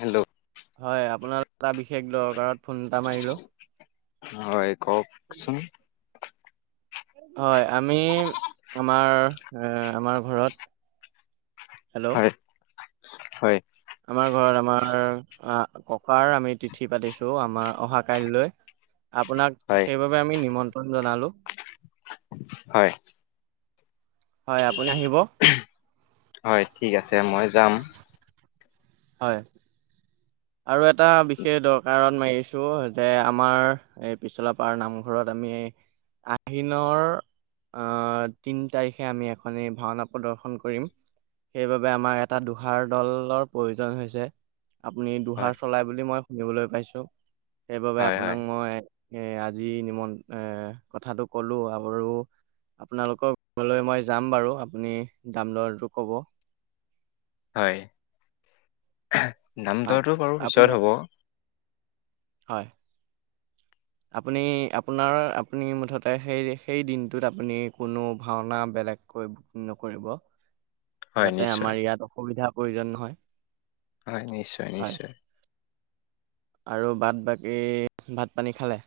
Hello. হয়, আপোনালোক এটা বিশেষ দৰকাৰত ফোন এটা মাৰিলো। [inaudible] হয় কওকচোন হয়, আমি, আমাৰ, আমাৰ ঘৰত হেল্ল' হয়, হয়। আমাৰ ঘৰত আমাৰ অ', ককাৰ আমি তিথি পাতিছোঁ, আমাৰ অহা কাইলৈ আপোনাক হয় সেইবাবে আমি নিমন্ত্ৰণ জনালোঁ। হয়। হয় আপুনি আহিব। হয় ঠিক আছে মই যাম। হয়। আৰু এটা বিশেষ দৰকাৰত মাৰিছোঁ যে আমাৰ এই পিছলাপাৰ নামঘৰত আমি আহিনৰ আহ তিন তাৰিখে আমি এখনি ভাওনা প্ৰদৰ্শন কৰিম। সেইবাবে আমাৰ এটা দোহাৰ দলৰ প্ৰয়োজন হৈছে। আপুনি দোহাৰ হয় চলাই বুলি মই শুনিবলৈ পাইছোঁ সেইবাবে হয় হয় আপোনাক মই এ আজি নিমন্ত্ৰ এ কথাটো ক'লো আৰু আপোনালোকৰ ঘৰলৈ মই যাম বাৰু আপুনি দাম দৰটো ক'ব। হয় দাম হয় দৰটো বাৰু আপুনি পিছত হ'ব। হয়। আপুনি আপোনাৰ আপুনি মুঠতে সেই সেই দিনটোত আপুনি কোনো ভাওনা বেলেগকৈ নকৰিব হয় যাতে নিশ্চয় আমাৰ ইয়াত অসুবিধাৰ প্ৰয়োজন নহয়। হয় নিশ্চয় হয় নিশ্চয়। আৰু বাত বাকী ভাত পানী খালে?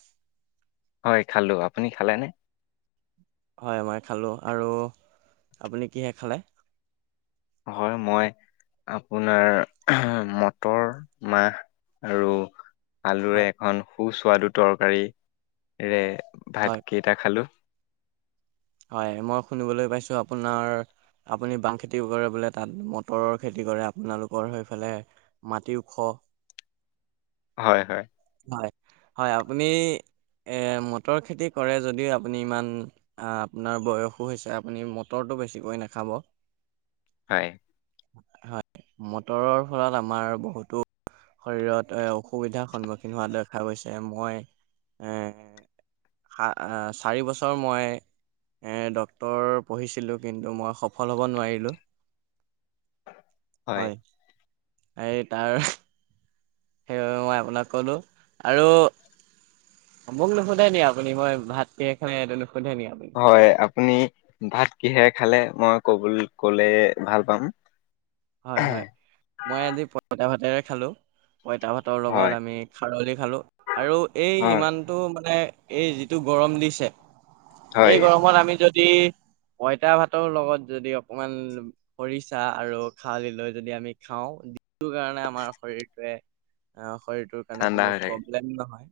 হয় খালো। আপুনি খালে নে? হয় মই খালোঁ। আৰু আপুনি কিহে খালে? হয় মই আপোনাৰ মটৰ মাহ আৰু আলুৰে হয় এখন সুস্বাদু তৰকাৰীৰে হয় ভাত কেইটা খালোঁ। হয় মই শুনিবলৈ পাইছোঁ আপোনাৰ আপুনি বাম খেতিও কৰে বোলে তাত, মটৰৰ খেতি কৰে আপোনালোকৰ সেইফালে। মাটি ওখ। হয়, হয়। হয় হয় আপুনি এ মটৰ খেতি কৰে যদিও আপুনি ইমান আহ আপোনাৰ বয়সো হৈছে আপুনি মটৰটো বেছিকৈ নাখাব। হয়। হয় মটৰৰ ফলত আমাৰ বহুতো শৰীৰত এ অসুবিধাৰ সন্মুখীন হোৱা দেখা গৈছে মই এৰ চাৰি বছৰ মই ডক্টৰ পঢ়িছিলোঁ কিন্তু মই সফল হ'ব নোৱাৰিলোঁ। হয় এই তাৰ সেইবাবে মই আপোনাক ক'লো আৰু মোক নুশুধে নি আপুনি মই ভাত কিহে খালো এইটো নুশুধে নেকি আপুনি হয় আপুনি ভাত কিহে খালে মই ক'ব ক'লে ভাল পাম। হয় হয় মই আজি পইতা ভাতেৰে খালোঁ। পইতা ভাত ভাতৰ হয় লগত আমি খাৰলি খালোঁ আৰু এই হয় ইমান মানে এই যিটো গৰম দিছে এই হয় গৰমত আমি যদি যদি পঁইতা ভাতৰ লগত যদি অকনমান খৰিচা আৰু খাৰলি লৈ যদি আমি খাওঁ দিনটো কাৰণে আমাৰ শৰীৰটোৱে শৰীৰটোৰ কাৰণে ঠাণ্ডা কোনো হৈ থাকে প্ৰব্লেম নহয়।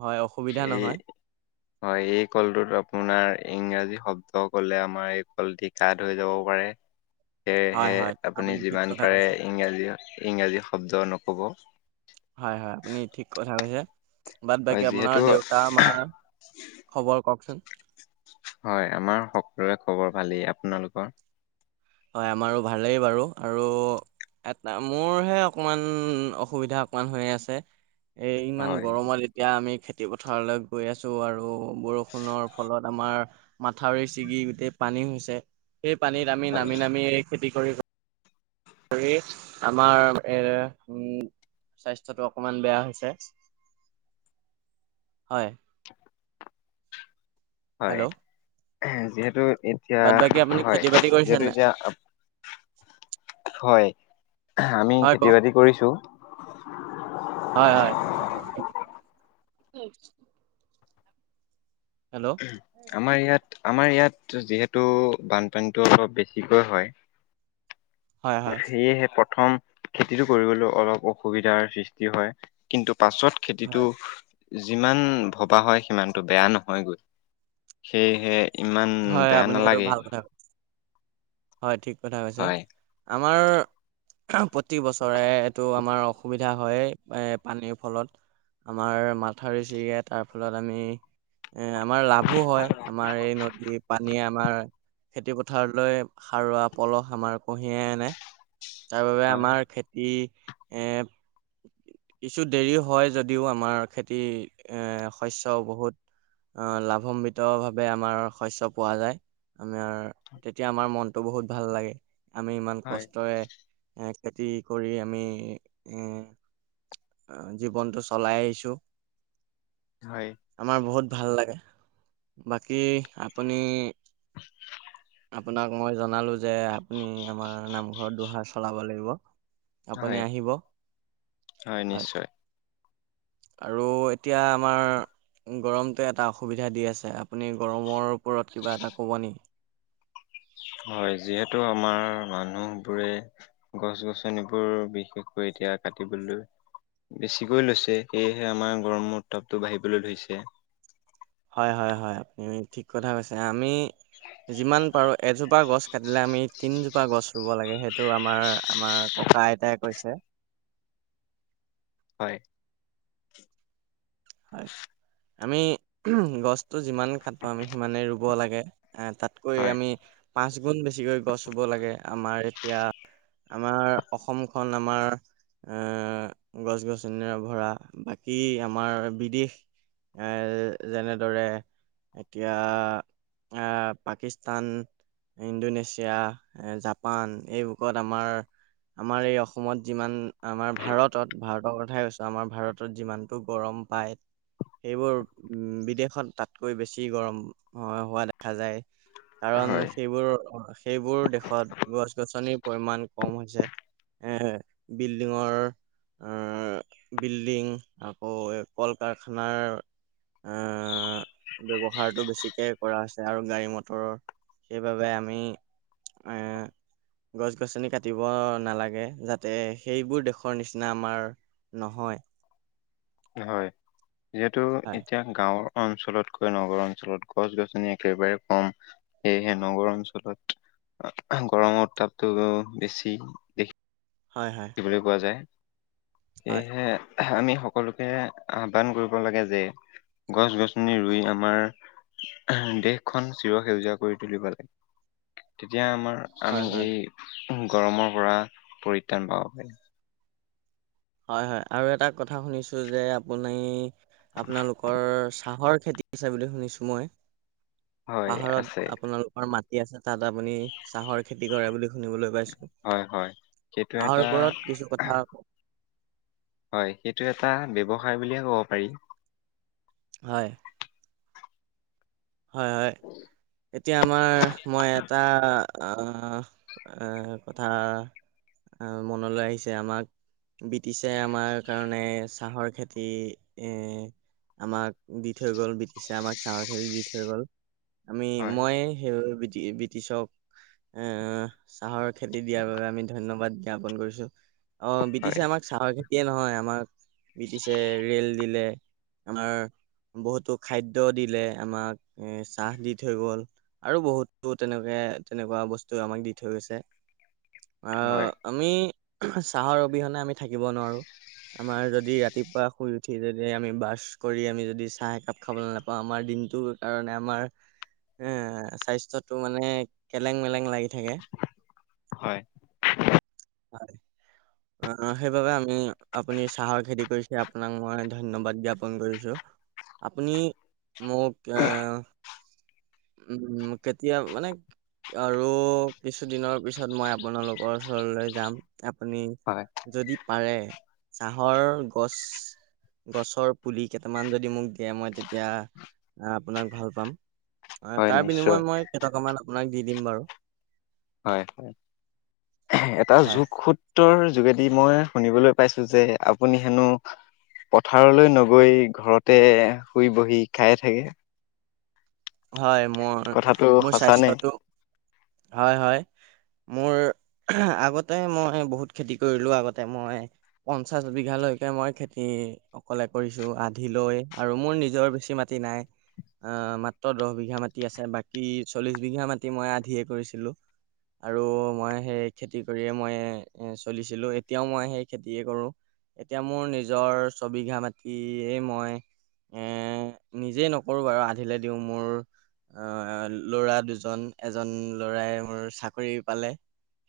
হয় অসুবিধা এই নহয় হয় এই কলটোত আপোনাৰ ইংৰাজী শব্দ ক'লে আমাৰ এই কলটিক কাট হৈ যাব পাৰে। হয় সেয়েহে হয় আপুনি ঠিক যিমান কথা পাৰে কৈছে ইংৰাজী ইংৰাজী শব্দ নক'ব। হয় হয়, আপুনি ঠিক কথা কৈছে। বাদ হয় বাকী যিহেতু আপোনাৰ দেউতা মাৰ খবৰ কওকচোন? হয়, আমাৰ সকলোৰে খবৰ ভালেই। আপোনালোকৰ? হয় আমাৰো ভালেই বাৰু আৰু এটা, মোৰহে অকমান অসুবিধা অকমান হৈ আছে। এই ইমান হয় গৰমত এতিয়া আমি খেতি পথাৰলৈ গৈ আছোঁ আৰু বৰষুণৰ ফলত আমাৰ মাথাউৰি ছিগি গোটেই পানী হৈছে, সেই পানীত আমি না হয় নামি নামি এই খেতি কৰি কৰি আমাৰ এ, উম স্বাস্থ্যটো অকমান বেয়া হৈছে। হয়। হয়, হেল্ল' যিহেতু এতিয়া বাদ বাকী আপুনি হয়, খেতি বাতি কৰিছে যিহেতু নাই? এতিয়া হয়, আমি হয় খেতি কওক বাতি কৰিছোঁ হয় হয়। হেল্ল' আমাৰ ইয়াত আমাৰ ইয়াত যিহেতু বানপানীটো অলপ বেছিকৈ হয়। [inaudible] সেয়েহে প্ৰথম খেতিটো কৰিবলৈ অলপ অসুবিধাৰ সৃষ্টি হয় কিন্তু পাছত হয়। খেতিটো যিমান ভবা হয় সিমানটো বেয়া নহয় গৈ। সেয়েহে ইমান হয় বেয়া আপুনি সেইটো নালাগে। ভাল কথা কৈছে। হয়, ঠিক কথা কৈছে। হয়। আমাৰ প্ৰতি বছৰে এইটো আমাৰ অসুবিধা হয়ে এ, পানীৰ ফলত। আমাৰ মাথাউৰি ছিগে তাৰ ফলত আমি এ, আমাৰ লাভো হয়, আমাৰ এই নদী পানীয়ে আমাৰ খেতি পথাৰলৈ সাৰুৱা পলস আমাৰ কঢ়িয়াই আনে। তাৰ বাবে হয় আমাৰ খেতি এ কিছু দেৰি হয় যদিও আমাৰ খেতি এ, শস্যও বহুত আ, লাভান্বিতভাৱে আমাৰ শস্য পোৱা যায়। আমাৰ তেতিয়া আমাৰ মনটো বহুত ভাল লাগে, আমি ইমান হয় কষ্টৰে এ, খেতি কৰি আমি এ জীৱনটো চলাই আহিছোঁ। হয়। আমাৰ বহুত ভাল লাগে। বাকী আপুনি [inaudible] আপোনাক মই জনালো যে আপুনি আমাৰ নামঘৰত দুহাৰ চলাব লাগিব। আপুনি হয়, আহিব হয় নিশ্চয়। আৰু এতিয়া আমাৰ গৰমটোৱে এটা অসুবিধা দি আছে, আপুনি গৰমৰ ওপৰত কিবা এটা ক'ব নেকি? হয়, যিহেতু আমাৰ মানুহবোৰে গছ গছনিবোৰ বিশেষকৈ এতিয়া কাটিবলৈ বেছিকৈ লৈছে, সেয়েহে আমাৰ গৰমৰ উত্তাপটো বাঢ়িবলৈ ধৰিছে। হয় হয় হয়, আপুনি ঠিক কথা কৈছে। আমি যিমান পাৰো এজোপা গছ কাটিলে আমি তিনজোপা গছ ৰুব লাগে, সেইটো আমাৰ আমাৰ ককা আইতাই কৈছে। হয়। হয়, আমি গছটো যিমান কাটো আমি সিমানেই ৰুব লাগে, আ, তাত কৈ হয় আমি পাঁচ গুণ বেছিকৈ গছ ৰুব লাগে, আমাৰ এতিয়া আমাৰ অসমখন আমাৰ এ, গছ গছনিৰে ভৰা, বাকী আমাৰ বিদেশ এ, যেনেদৰে এতিয়া আ, পাকিস্তান ইণ্ডোনেছিয়া, জাপান, এই বুকত আমাৰ আমাৰ এই অসমত যিমান, আমাৰ ভাৰতত ভাৰতৰ কথাই কৈছোঁ, আমাৰ ভাৰতত যিমানটো গৰম পায় সেইবোৰ উ, বিদেশত তাতকৈ বেছি গৰম হোৱা দেখা যায়। কাৰণ হয় সেইবোৰ সেইবোৰ দেশত গছ গছনিৰ পৰিমণ কম হৈছে। এ, বিল্ডিঙৰ, বিল্ডিং আকৌ কল কাৰখানাৰ আ, ব্যৱহাৰটো বেছিকে কৰা হৈছে আৰু গাড়ী মটৰৰ সেইবাবে আমি এ গছ গছনি কাটিব নালাগে যাতে সেইবোৰ দেশৰ নিচিনা আমাৰ নহয়। হয়, যিহেতু হয় এতিয়া গাঁৱৰ অঞ্চলতকৈ নগৰ অঞ্চলত গছ গছনি একেবাৰে কম। সেয়েহে নগৰ অঞ্চলত গৰমৰ উত্তাপটো বেছি। হয় হয়। বুলি কোৱা যায়, হয় সেয়েহে আমি সকলোকে আহ্বান কৰিব লাগে যে, গছ গছনি ৰুই আমাৰ দেশখন চিৰ সেউজীয়া কৰি তুলিব লা, তেতিয়া আমাৰ আমি হয় হয় এই গৰমৰপৰা পৰিত্ৰাণ পাব পাৰি। হয় হয়, আৰু এটা কথা শুনিছোঁ যে আপুনি আপোনালোকৰ চাহৰ খেতি পিছা বুলি শুনিছোঁ মই। হয় পাহাৰত আছে আপোনালোকৰ মাত কি আছে তাত আপুনি চাহৰ খেতি কৰে বুলি শুনিবলৈ পাইছোঁ। হয় হয় সেইটো হাঁহৰ এটা ওপৰত কিছু কথা হয়, সেইটো এটা ব্যৱসায় বুলিয়ে ক'ব পাৰি। হয়। হয় হয়, এতিয়া আমাৰ মই এটা আ, এ, কথা আ, মনলৈ আহিছে আমাক। ব্ৰিটিছে আমাৰ কাৰণে চাহৰ খেতি এ আমাক দি থৈ গ'ল, ব্ৰিটিছে আমাক চাহৰ খেতি দি থৈ গ'ল। আমি হয় মই হেই [unintelligible] ব্ৰিটিছক এ, চাহৰ খেতি দিয়াৰ বাবে আমি ধন্যবাদ জ্ঞাপন কৰিছোঁ। অ' ব্ৰিটিছে হয় আমাক চাহৰ খেতিয়ে নহয় আমাক ব্ৰিটিছে ৰে'ল দিলে, আমাৰ বহুতো খাদ্য দিলে আমাক। এ, চাহ দি থৈ গ'ল। আৰু বহুতো তেনেকে তেনেকুৱা বস্তু আমাক দি থৈ গৈছে। আ হয় আমি চাহৰ অবিহনে আমি থাকিব নোৱাৰোঁ। আমাৰ যদি ৰাতিপুৱা শুই উঠি যদি আমি ব্ৰাছ কৰি আমি যদি চাহ একাপ খাবলৈ নাপাওঁ আমাৰ দিনটো কাৰণে আমাৰ এ, স্বাস্থ্যটো মানে কেলেং মেলেং লাগি থাকে। হয় [unintelligible] অ' সেইবাবে আমি, আপুনি চাহৰ খেতি কৰিছে, আপোনাক মই ধন্যবাদ জ্ঞাপন কৰিছোঁ। আপুনি মোক এ উম, কেতিয়া মানে আৰু, কিছুদিনৰ পিছত মই আপোনালোকৰ ওচৰলৈ যাম, আপুনি হয়। যদি পাৰে, চাহৰ গছ গছৰ পুলি কেইটামান যদি মোক দিয়ে, মই তেতিয়া আপোনাক ভাল পাম। হয়, তাৰ বিনিময়ত মই কেইটকামান আপোনাক দি দিম বাৰু। হয়, এটা হয় জোখ খুত -যোগেদি মই শুনিবলৈ পাইছো, যে আপুনি হেনো পথাৰলৈ নগৈ ঘৰতে শুই বহি খাইে থাকে। হয় মোৰ, কথাটো মোৰ সঁচা নে স্বাস্থ্যটো হয়-হয়। মোৰ, আগতে মই বহুত খেতি কৰিলো, আগতে মই পঞ্চাছ বিঘালৈকে মই খেতি অকলে কৰিছো আধি লৈ, আৰু মোৰ নিজৰ বেছি মাটি নাই, আহ ম দহ বিঘা মাটি আছে, বাকী চল্লিশ বিঘা মাটি মই আধিয়ে কৰিছিলো। আৰু মই সেই খেতি কৰিয়ে মই এ, চলিছিলো, এতিয়াও মই সেই খেতিয়ে কৰোঁ। এতিয়া মোৰ নিজৰ ছবিঘা মটিয়ে মই এ, নিজেই নকৰো বাৰু আধিলে দিওঁ মোৰ আহ, ল'ৰা দুজন, এজন ল'ৰাই মোৰ চাকৰি পালে।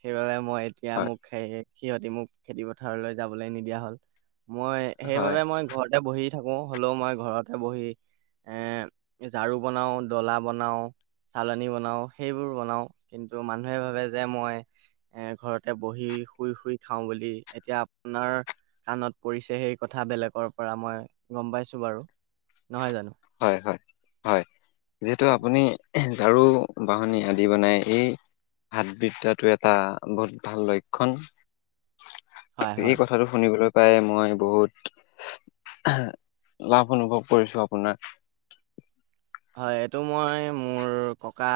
সেইবাবে মই এতিয়া হয় মোক সে সিহঁতি মোক খেতি পথাৰলৈ যাবলৈ নিদিয়া হল, মই হয় সেইবাবে মই ঘৰত বহি থাকো, হ'লেও মই ঘৰতে বহি এ ঝাৰু বনাও, ডলা বনাও, চালনী বনাও, সেইবোৰ বনাও, কিন্তু মানুহে ভাবে যে মই এ, ঘৰতে বহি শুই, শুই খাওঁ বুলি এতিয়া আপোনাৰ কাণত পৰিছে সেই কথা বেলেগৰ পৰা মই গম পাইছো বাৰু, নহয় জানো? হয়, হয়, হয়, যিহেতু আপুনি ঝাৰু, বাহনী আদি বনাই, এই হাতবিদ্যাটো এটা বহুত ভাল লক্ষণ, হয় এই হয় কথাটো শুনিবলৈ পাই মই বহুত, লাভ অনুভৱ কৰিছো আপোনাক। হয়, এইটো মই মোৰ ককা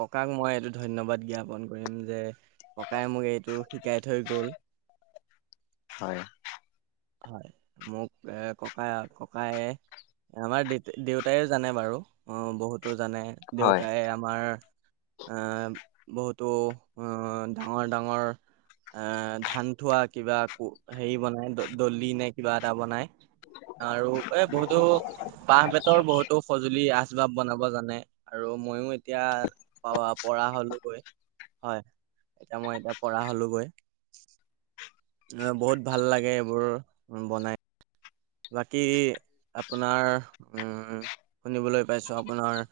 ককাক মই এইটো ধন্যবাদ জ্ঞাপন কৰিম যে, ককাই মোক এইটো শিকাই থৈ গ'ল। হয়। হয়, মোক এ, ককা ককায়ে আমাৰ দে-দেউতাই জানে বাৰু অ', বহুতো জানে, হয় দেউতাই আমাৰ বহুতো, ডাঙৰ, ডাঙৰ এ, ধান থোৱা কিবা হেৰি বনাই, দলি নে কিবা এটা বনাই। আৰু এ, বহুতো, বাঁহ বেতৰ বহুতো সজুলি আছে। বনাব জানে, আৰু মইও এতিয়া প-পৰা হ'লোগৈ। হয়, এতিয়া মই এতিয়া পৰা হ'লো গৈ। অ', বহুত ভাল লাগে, এইবোৰ বনাই। বাকী আপোনাৰ, উম, শুনিবলৈ পাইছোঁ আপোনাৰ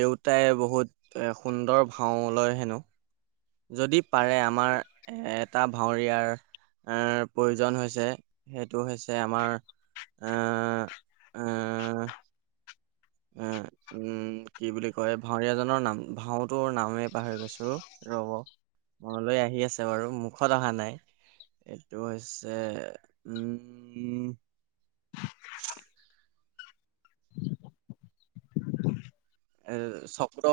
দেউতাই বহুত এ, সুন্দৰ ভাও লয় হেনো। যদি পাৰে, আমাৰ এটা ভাৱৰীয়াৰ এ, প্ৰয়োজন হৈছে, সেইটো হৈছে আমাৰ আ, আহ। উম, উম। উম, কি বুলি কয়, ভাউৰীয়া জনৰ নাম, ভাওটোৰ নামেই পাহৰি গৈছোঁ, ৰ'ব। মনলৈ আহি আছে বাৰু মুখত অহা নাই এইটো হৈছে উম [inaudible] এ চক্ৰ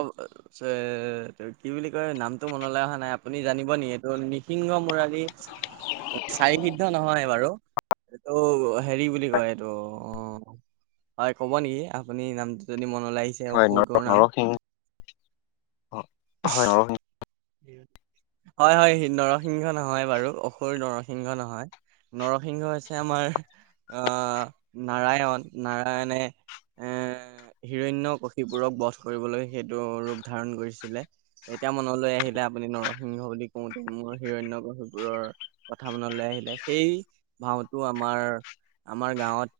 কি বুলি কয় নামটো মনলৈ অহা নাই আপুনি জানিব নেকি এইটো নিসিংহ মুৰাৰী? চাৰি সিদ্ধ নহয় বাৰু এইটো হেৰি বুলি কয় এইটো অ হয় ক'ব নেকি আপুনি নামটো যদি মনলে আহিছে? হয় অসুৰটোৰ নাম নৰসিং হয় নৰসি হয়- হয়, নৰসিংহ নহয় বাৰু অসুৰ নৰসিংহ নহয়। নৰসিংহ হৈছে আমাৰ আ, নাৰায়ণ নাৰায়ণে এ হিৰণ্য কশিপুৰক বধ কৰিবলৈ সেইটো ৰূপ ধাৰণ কৰিছিলে এতিয়া মনলৈ আহিল যেতিয়া আপুনি নৰসিংহ বুলি কওঁতে মোৰ হিৰণ্য সিবুৰৰ কথা মনলৈ আহিলে সেই ভাওটো আমাৰ আমাৰ গাঁৱত